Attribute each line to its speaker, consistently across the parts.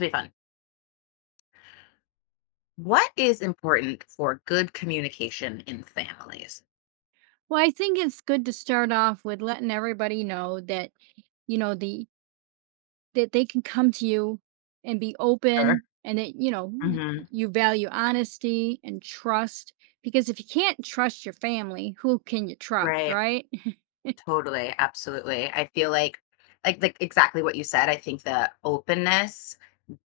Speaker 1: Be fun. What is important for good communication in families?
Speaker 2: Well, I think it's good to start off with letting everybody know that, the that they can come to you and be
Speaker 1: Sure.
Speaker 2: open and that,
Speaker 1: Hmm.
Speaker 2: you value honesty and trust because if you can't trust your family, who can you trust,
Speaker 1: Right.
Speaker 2: right?
Speaker 1: Totally. Absolutely. I feel like, like exactly what you said. I think the openness,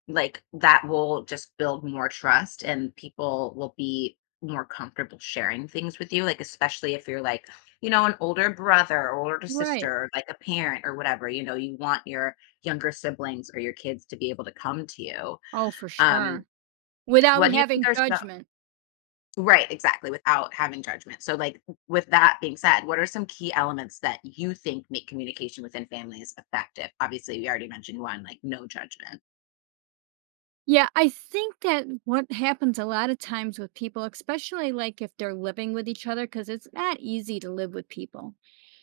Speaker 1: like that will just build more trust and people will be more comfortable sharing things with you. Like, especially if you're like, you know, an older brother or older
Speaker 2: Right.
Speaker 1: sister, like a parent or whatever, you know, you want your younger siblings or your kids to be able to come to you.
Speaker 2: Oh, for
Speaker 1: Um,
Speaker 2: sure. Without
Speaker 1: what do you think
Speaker 2: having
Speaker 1: are some
Speaker 2: judgment.
Speaker 1: right, exactly, without having judgment. So, like, with that being said, what are some key elements that you think make communication within families effective? Obviously, we already mentioned one, like no judgment.
Speaker 2: Yeah, I think that what happens a lot of times with people, especially like if they're living with each other, because it's not easy to live with people.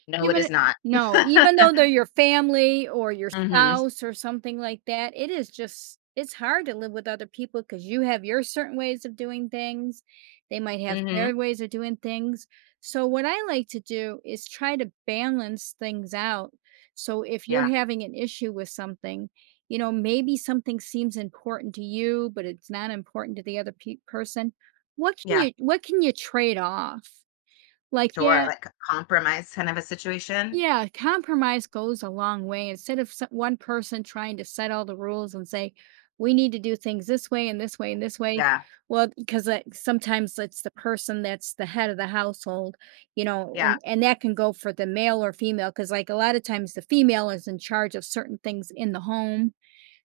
Speaker 1: No, it
Speaker 2: Even
Speaker 1: is not.
Speaker 2: no, even though they're your family or your
Speaker 1: Hmm.
Speaker 2: spouse or something like that, it is just it's hard to live with other people because you have your certain ways of doing things, they might have
Speaker 1: Hmm.
Speaker 2: their ways of doing things. So, what I like to do is try to balance things out. So, if you're
Speaker 1: Yeah.
Speaker 2: having an issue with something, you know, maybe something seems important to you, but it's not important to the other pe person.
Speaker 1: Yeah.
Speaker 2: What can you trade off? Like,
Speaker 1: Sure. Like a compromise kind of a situation.
Speaker 2: yeah, compromise goes a long way. Instead of one person trying to set all the rules and say, we need to do things this way and this way and this way.
Speaker 1: Yeah.
Speaker 2: Well, because sometimes it's the person that's the head of the household, you know,
Speaker 1: Yeah.
Speaker 2: and that can go for the male or female. Because, like, a lot of times the female is in charge of certain things in the home.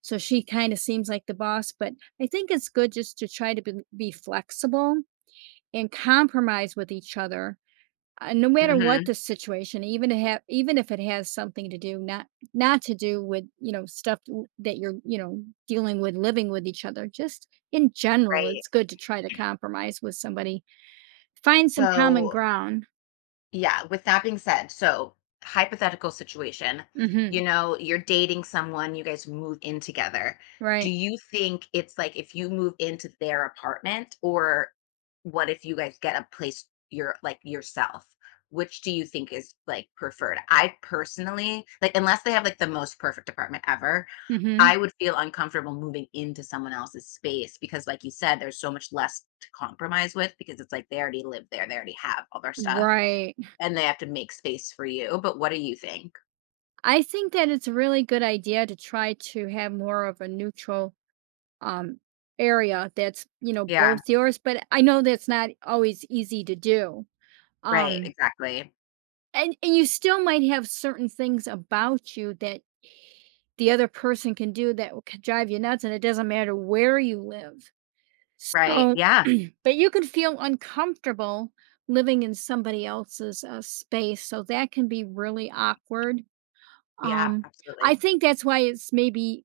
Speaker 2: So she kind of seems like the boss. But I think it's good just to try to be flexible and compromise with each other no matter what
Speaker 1: Hmm.
Speaker 2: the situation, even to have even if it has something to do not to do with, you know, stuff that you're, you know, dealing with living with each other, just in general,
Speaker 1: Right.
Speaker 2: it's good to try to compromise with somebody. Find some common
Speaker 1: So
Speaker 2: ground.
Speaker 1: yeah, with that being said, so hypothetical situation, you
Speaker 2: Mhm.
Speaker 1: know, you're dating someone, you guys move in together. Do
Speaker 2: Right.
Speaker 1: you think it's like if you move into their apartment, or what if you guys get a place your like yourself? Which do you think is like preferred? I personally, like unless they have like the most perfect apartment ever,
Speaker 2: Mhm.
Speaker 1: I would feel uncomfortable moving into someone else's space because, like you said, there's so much less to compromise with because it's like they already live there, they already have all their stuff.
Speaker 2: Right.
Speaker 1: And they have to make space for you, but what do you think?
Speaker 2: I think that it's a really good idea to try to have more of a neutral um area that's, you know,
Speaker 1: Yeah,
Speaker 2: both yours, but I know that's not always easy to do.
Speaker 1: right,
Speaker 2: Um
Speaker 1: exactly.
Speaker 2: And you still might have certain things about you that the other person can do that will c drive you nuts, and it doesn't matter where you live.
Speaker 1: Right,
Speaker 2: So
Speaker 1: yeah,
Speaker 2: but you can feel uncomfortable living in somebody else's, space, so that can be really awkward.
Speaker 1: yeah,
Speaker 2: Um, I
Speaker 1: absolutely.
Speaker 2: think that's why it's maybe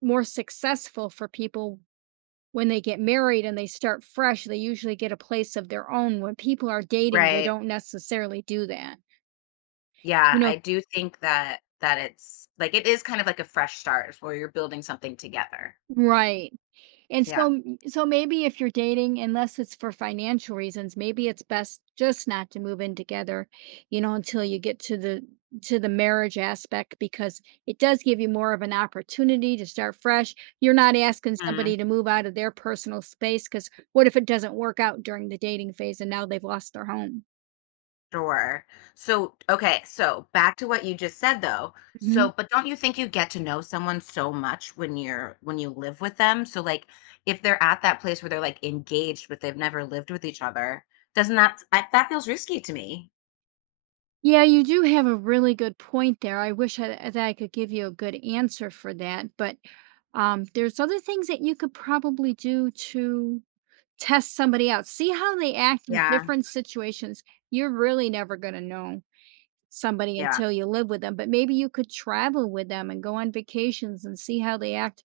Speaker 2: more successful for people when they get married and they start fresh, they usually get a place of their own. When people are dating, they
Speaker 1: Right,
Speaker 2: don't necessarily do that.
Speaker 1: yeah,
Speaker 2: You know.
Speaker 1: I do think that it's, like, it is kind of like a fresh start where you're building something together.
Speaker 2: Right. And
Speaker 1: Yeah.
Speaker 2: so maybe if you're dating, unless it's for financial reasons, maybe it's best just not to move in together, you know, until you get to the marriage aspect because it does give you more of an opportunity to start fresh. You're not asking
Speaker 1: Mhm.
Speaker 2: somebody to move out of their personal space, because what if it doesn't work out during the dating phase and now they've lost their home?
Speaker 1: Sure. So, okay, so back to what you just said though.
Speaker 2: Mhm.
Speaker 1: So, but don't you think you get to know someone so much when you live with them? So, like, if they're at that place where they're, like, engaged, but they've never lived with each other, doesn't that I that feels risky to me.
Speaker 2: Yeah, you do have a really good point there. I wish I that I could give you a good answer for that, but, there's other things that you could probably do to test somebody out, see how they act in
Speaker 1: Yeah,
Speaker 2: different situations. You're really never gonna know somebody
Speaker 1: yeah,
Speaker 2: until you live with them, but maybe you could travel with them and go on vacations and see how they act,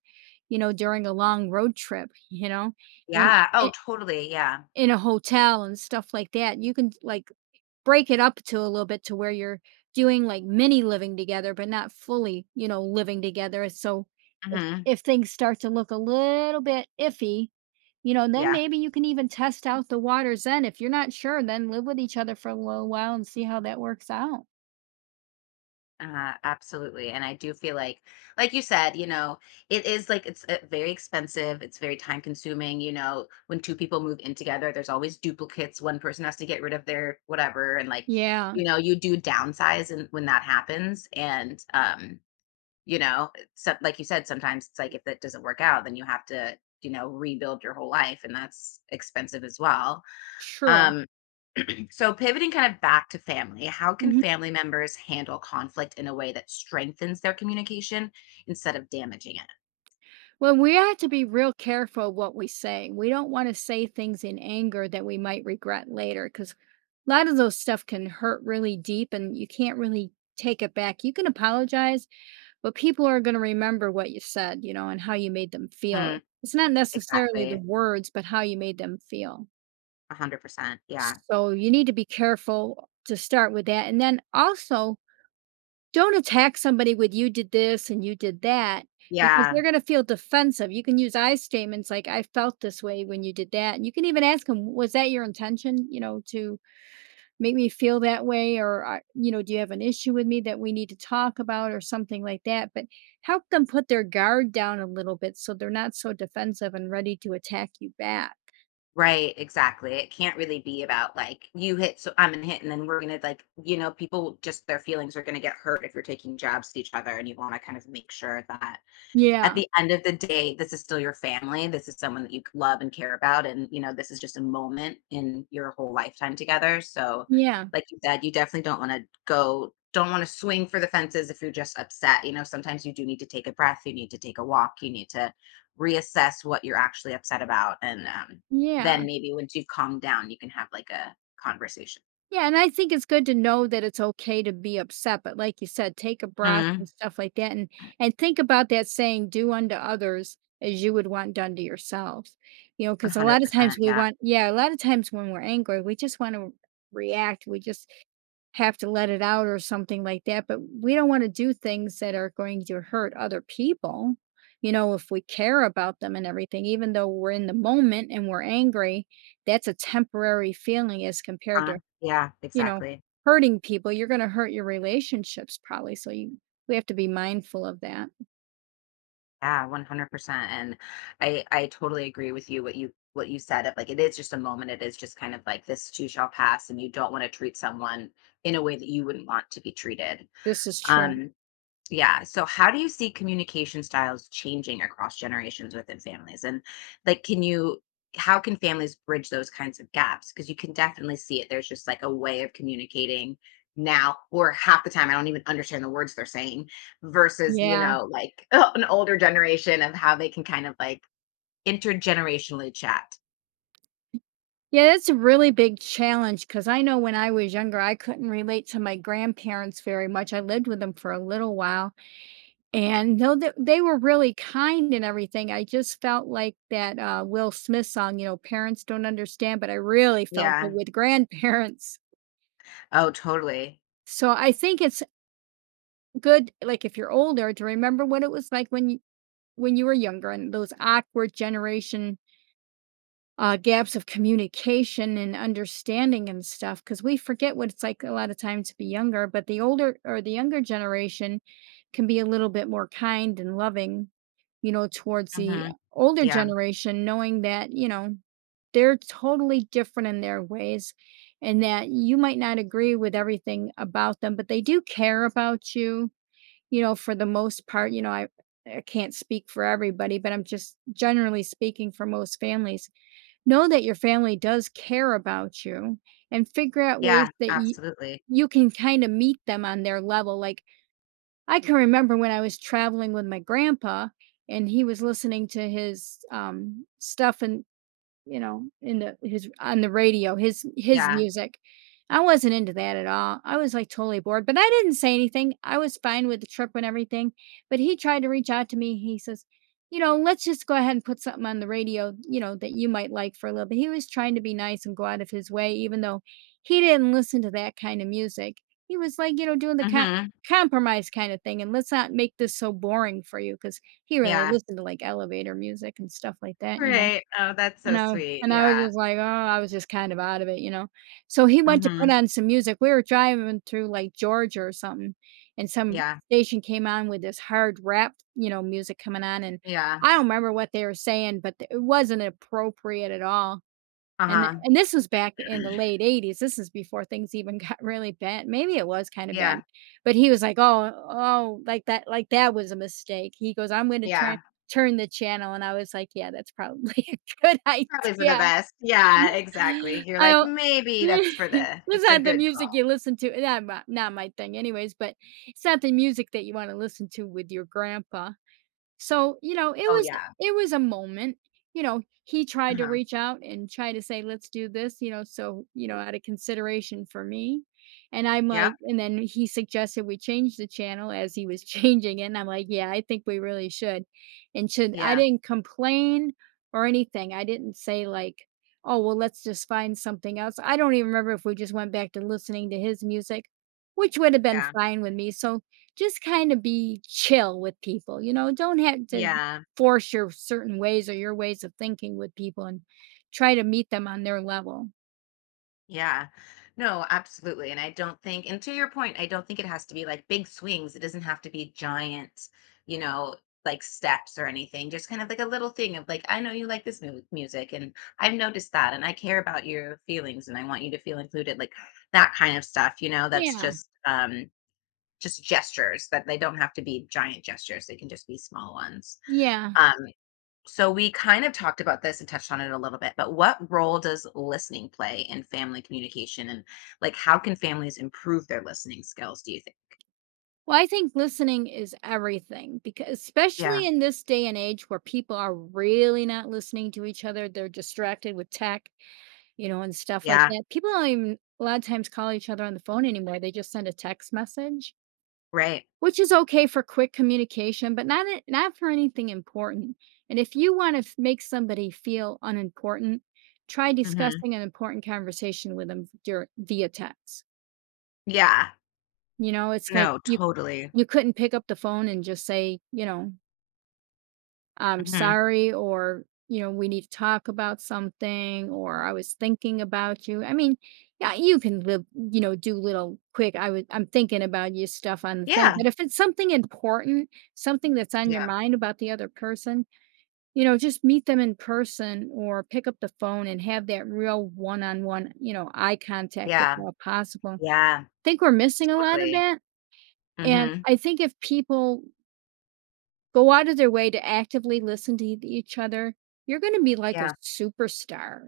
Speaker 2: you know, during a long road trip, you know, and
Speaker 1: yeah. Oh,
Speaker 2: I
Speaker 1: totally, yeah.
Speaker 2: in a hotel and stuff like that. You can, like, break it up to a little bit to where you're doing like mini living together, but not fully, you know, living together. So
Speaker 1: Mhm.
Speaker 2: if things start to look a little bit iffy, you know, then
Speaker 1: Yeah,
Speaker 2: maybe you can even test out the waters then. If you're not sure, then live with each other for a little while and see how that works out.
Speaker 1: absolutely, and I do feel like you said, you know, it is, like, it's, very expensive, it's very time consuming, you know, when 2 people move in together, there's always duplicates, one person has to get rid of their whatever, and, like,
Speaker 2: Yeah,
Speaker 1: you know, you do downsize and when that happens, and, you know, so like you said, sometimes it's like if that doesn't work out, then you have to, you know, rebuild your whole life, and that's expensive as well,
Speaker 2: true.
Speaker 1: um so, pivoting kind of back to family, how can
Speaker 2: Mhm.
Speaker 1: family members handle conflict in a way that strengthens their communication instead of damaging it?
Speaker 2: Well, we have to be real careful what we say. We don't want to say things in anger that we might regret later because a lot of those stuff can hurt really deep and you can't really take it back. You can apologize, but people are going to remember what you said, you know, and how you made them feel.
Speaker 1: Hmm.
Speaker 2: It's not necessarily the
Speaker 1: Exactly.
Speaker 2: words, but how you made them feel.
Speaker 1: 100%. Yeah.
Speaker 2: So you need to be careful to start with that. And then also don't attack somebody with "You did this and you did that," because
Speaker 1: Yeah.
Speaker 2: they're gonna feel defensive. You can use I statements like, "I felt this way when you did that," and you can even ask them, "Was that your intention, you know, to make me feel that way?" Or, you know, "Do you have an issue with me that we need to talk about?" Or something like that, but help them put their guard down a little bit so they're not so defensive and ready to attack you back.
Speaker 1: Right, exactly. It can't really be about like you hit, so I'm gonna hit, and then we're gonna like, you know, people just their feelings are gonna get hurt if you're taking jabs at each other, and you want to kind of make sure that at
Speaker 2: Yeah.
Speaker 1: the end of the day, this is still your family. This is someone that you love and care about. And, you know, this is just a moment in your whole lifetime together. So,
Speaker 2: Yeah.
Speaker 1: like you said, you definitely don't want to swing for the fences if you're just upset. You know, sometimes you do need to take a breath, you need to take a walk, you need to reassess what you're actually upset about. And then
Speaker 2: Yeah.
Speaker 1: maybe once you've calmed down, you can have like a conversation.
Speaker 2: Yeah, and I think it's good to know that it's okay to be upset, but like you said, take a breath and
Speaker 1: Mhm.
Speaker 2: stuff like that and think about that saying do unto others as you would want done to yourself. You know, cuz
Speaker 1: 100%. Yeah.
Speaker 2: a lot of times when we're angry, we just want to react, we just have to let it out or something like that, but we don't want to do things that are going to hurt other people. You know, if we care about them and everything, even though we're in the moment and we're angry, that's a temporary feeling as compared
Speaker 1: Uh,
Speaker 2: to
Speaker 1: yeah,
Speaker 2: you know,
Speaker 1: exactly.
Speaker 2: hurting people, you're gonna hurt your relationships probably, so you we have to be mindful of that.
Speaker 1: Yeah, 100%. And I totally agree with you what you said of like it is just a moment. It is just kind of like this too shall pass, and you don't want to treat someone in a way that you wouldn't want to be treated.
Speaker 2: This is true.
Speaker 1: Um yeah. So how do you see communication styles changing across generations within families? And like, how can families bridge those kinds of gaps? Because you can definitely see it. There's just like a way of communicating now, or half the time I don't even understand the words they're saying versus, you
Speaker 2: Yeah.
Speaker 1: know, like an older generation of how they can kind of like intergenerationally chat.
Speaker 2: Yeah, it's a really big challenge because I know when I was younger, I couldn't relate to my grandparents very much. I lived with them for a little while, and though th they were really kind and everything, I just felt like that, Will Smith song, you know, "Parents don't understand," but I really felt it
Speaker 1: Yeah.
Speaker 2: with grandparents.
Speaker 1: Oh, totally.
Speaker 2: So I think it's good, like, if you're older to remember what it was like when you were younger and those awkward generation gaps of communication and understanding and stuff because we forget what it's like a lot of times to be younger but the older or the younger generation can be a little bit more kind and loving you know towards the
Speaker 1: Hmm.
Speaker 2: older
Speaker 1: Yeah.
Speaker 2: generation knowing that you know they're totally different in their ways and that you might not agree with everything about them but they do care about you you know, for the most part, I can't speak for everybody, but I'm just generally speaking for most families. Know that your family does care about you and figure out
Speaker 1: Yeah.
Speaker 2: ways that
Speaker 1: Absolutely.
Speaker 2: you can kind of meet them on their level. Like I can remember when I was traveling with my grandpa and he was listening to his stuff and you know, in the his on the radio, his
Speaker 1: Yeah.
Speaker 2: music. I wasn't into that at all. I was like totally bored, but I didn't say anything. I was fine with the trip and everything. But he tried to reach out to me. He says, you know, let's just go ahead and put something on the radio, you know, that you might like for a little bit. He was trying to be nice and go out of his way, even though he didn't listen to that kind of music. He was like, you know, doing the
Speaker 1: Hmm.
Speaker 2: compromise kind of thing. And let's not make this so boring for you because he really
Speaker 1: Yeah.
Speaker 2: listened to like elevator music and stuff like that, you know.
Speaker 1: Right. Oh, that's so
Speaker 2: And I
Speaker 1: sweet.
Speaker 2: and I was
Speaker 1: Yeah.
Speaker 2: just like, "Oh," I was just kind of out of it, you know? So he went to put
Speaker 1: Mhm.
Speaker 2: on some music. We were driving through, like, Georgia or something, and some
Speaker 1: Yeah.
Speaker 2: station came on with this hard rap, you know, music coming on, and
Speaker 1: Yeah.
Speaker 2: I don't remember what they were saying, but th it wasn't appropriate at all. And
Speaker 1: Uh-huh.
Speaker 2: and this was back in the late '80s, this is before things even got really bad, maybe it was kinda bad,
Speaker 1: Yeah.
Speaker 2: but he was like, "Oh oh," like that was a mistake, he goes, "I'm gonna
Speaker 1: Yeah.
Speaker 2: turn the channel," and I was like, "Yeah, that's probably a good
Speaker 1: Probably for the
Speaker 2: idea."
Speaker 1: best. Yeah, exactly. You're
Speaker 2: I
Speaker 1: like,
Speaker 2: don't
Speaker 1: "Maybe that's for the
Speaker 2: it's
Speaker 1: that's a
Speaker 2: not the
Speaker 1: good
Speaker 2: music
Speaker 1: call."
Speaker 2: you listen to, not my thing anyways, but it's not the music that you wanna listen to with your grandpa. So, you know,
Speaker 1: Oh, yeah.
Speaker 2: it was a moment. You know, he tried to
Speaker 1: Uh-huh.
Speaker 2: reach out and try to say, "Let's do this," so, out of consideration for me. And I'm
Speaker 1: Yep.
Speaker 2: like and then he suggested we change the channel as he was changing it, and I'm like, "Yeah, I think we really should." And should I
Speaker 1: Yeah.
Speaker 2: didn't complain or anything. I didn't say like, "Oh, well, let's just find something else." I don't even remember if we just went back to listening to his music, which would have been
Speaker 1: Yeah.
Speaker 2: fine with me. So just kind of be chill with people, you know, don't have to
Speaker 1: Yeah.
Speaker 2: force your certain ways or your ways of thinking with people and try to meet them on their level.
Speaker 1: Yeah. No, absolutely. And I don't think, and to your point, I don't think it has to be like big swings. It doesn't have to be giant, you know, like steps or anything. Just kind of like a little thing of like, I know you like this music, and I've noticed that and I care about your feelings and I want you to feel included, like that kind of stuff, you know, that's
Speaker 2: Yeah.
Speaker 1: just gestures that they don't have to be giant gestures. They can just be small ones.
Speaker 2: Yeah.
Speaker 1: Um, so we kind of talked about this and touched on it a little bit, but what role does listening play in family communication, and like how can families improve their listening skills, do you think?
Speaker 2: Well, I think listening is everything because
Speaker 1: Yeah.
Speaker 2: especially in this day and age where people are really not listening to each other, they're distracted with tech, you know, and stuff like
Speaker 1: Yeah.
Speaker 2: that. People don't even a lot of times call each other on the phone anymore. They just send a text message.
Speaker 1: Right.
Speaker 2: Which is okay for quick communication, but not it not for anything important, and if you wanna make somebody feel unimportant, try
Speaker 1: Mhm.
Speaker 2: discussing an important conversation with them dur via text.
Speaker 1: Yeah.
Speaker 2: You know, it's like
Speaker 1: No,
Speaker 2: you
Speaker 1: totally.
Speaker 2: you couldn't pick up the phone and just say, you know, I'm
Speaker 1: Mhm.
Speaker 2: sorry, or, you know, we need to talk about something, or I was thinking about you. I mean, yeah, you can live, you know, do little quick, I'm thinking about you stuff on the thing.
Speaker 1: Yeah.
Speaker 2: But if it's something important, something that's on your
Speaker 1: Yeah.
Speaker 2: mind about the other person, you know, just meet them in person or pick up the phone and have that real one on one, you know, eye contact if
Speaker 1: Yeah.
Speaker 2: at all possible. I
Speaker 1: Yeah,
Speaker 2: think we're missing a lot of
Speaker 1: totally.
Speaker 2: that. And
Speaker 1: Mhm.
Speaker 2: I think if people go out of their way to actively listen to eth each other, you're gonna be like a
Speaker 1: Yeah.
Speaker 2: superstar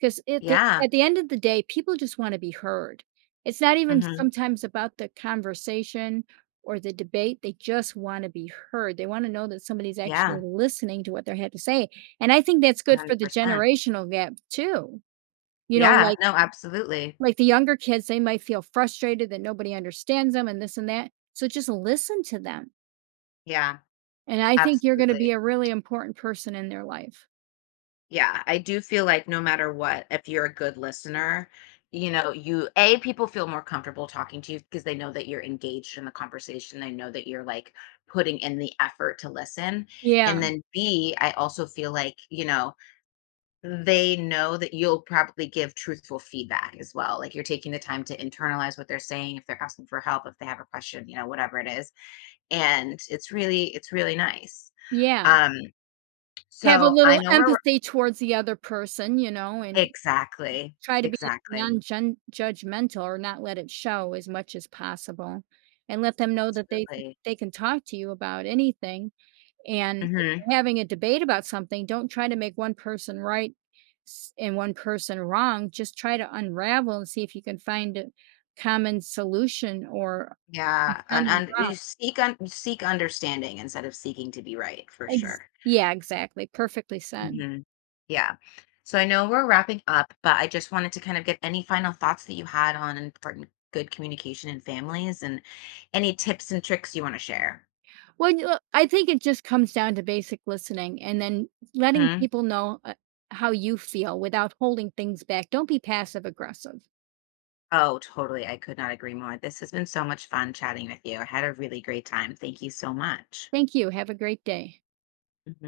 Speaker 2: because
Speaker 1: Yeah.
Speaker 2: at the end of the day, people just wanna be heard. It's not even
Speaker 1: Mhm.
Speaker 2: sometimes about the conversation or the debate, they just wanna be heard. They wanna know that somebody's actually
Speaker 1: Yeah.
Speaker 2: listening to what they had to say, and I think that's good for the
Speaker 1: 100%.
Speaker 2: generational gap too. You know,
Speaker 1: Yeah. No, absolutely.
Speaker 2: like the younger kids, they might feel frustrated that nobody understands them and this and that, so just listen to them.
Speaker 1: Yeah.
Speaker 2: And I think you're gonna be
Speaker 1: Absolutely.
Speaker 2: a really important person in their life.
Speaker 1: Yeah, I do feel like no matter what, if you're a good listener, you know, you A, people feel more comfortable talking to you because they know that you're engaged in the conversation. They know that you're like putting in the effort to listen. And
Speaker 2: Yeah,
Speaker 1: then B, I also feel like, you know, they know that you'll probably give truthful feedback as well. Like you're taking the time to internalize what they're saying, if they're asking for help, if they have a question, you know, whatever it is. And it's really nice.
Speaker 2: yeah.
Speaker 1: Um,
Speaker 2: Have a
Speaker 1: so I
Speaker 2: little
Speaker 1: know we're
Speaker 2: empathy towards the other person, you know, and
Speaker 1: exactly,
Speaker 2: try to be non
Speaker 1: exactly,
Speaker 2: judgmental or not let it show as much as possible, and let them know that they
Speaker 1: absolutely.
Speaker 2: they can talk to you about anything, and if
Speaker 1: Mhm.
Speaker 2: you're having a debate about something, don't try to make one person right s and one person wrong, just try to unravel and see if you can find a common solution or
Speaker 1: Yeah, and
Speaker 2: common ground.
Speaker 1: you seek understanding instead of seeking to be right, for
Speaker 2: Ex
Speaker 1: sure.
Speaker 2: Yeah, exactly, perfectly said.
Speaker 1: Mhm. Yeah. So I know we're wrapping up, but I just wanted to kind of get any final thoughts that you had on important good communication in families, and any tips and tricks you wanna share.
Speaker 2: Well, you know, I think it just comes down to basic listening and then letting
Speaker 1: Mhm.
Speaker 2: people know, how you feel without holding things back. Don't be passive aggressive.
Speaker 1: Oh, totally, I could not agree more. This has been so much fun chatting with you. I had a really great time. Thank you so much.
Speaker 2: Thank you, have a great day.
Speaker 1: Mhm.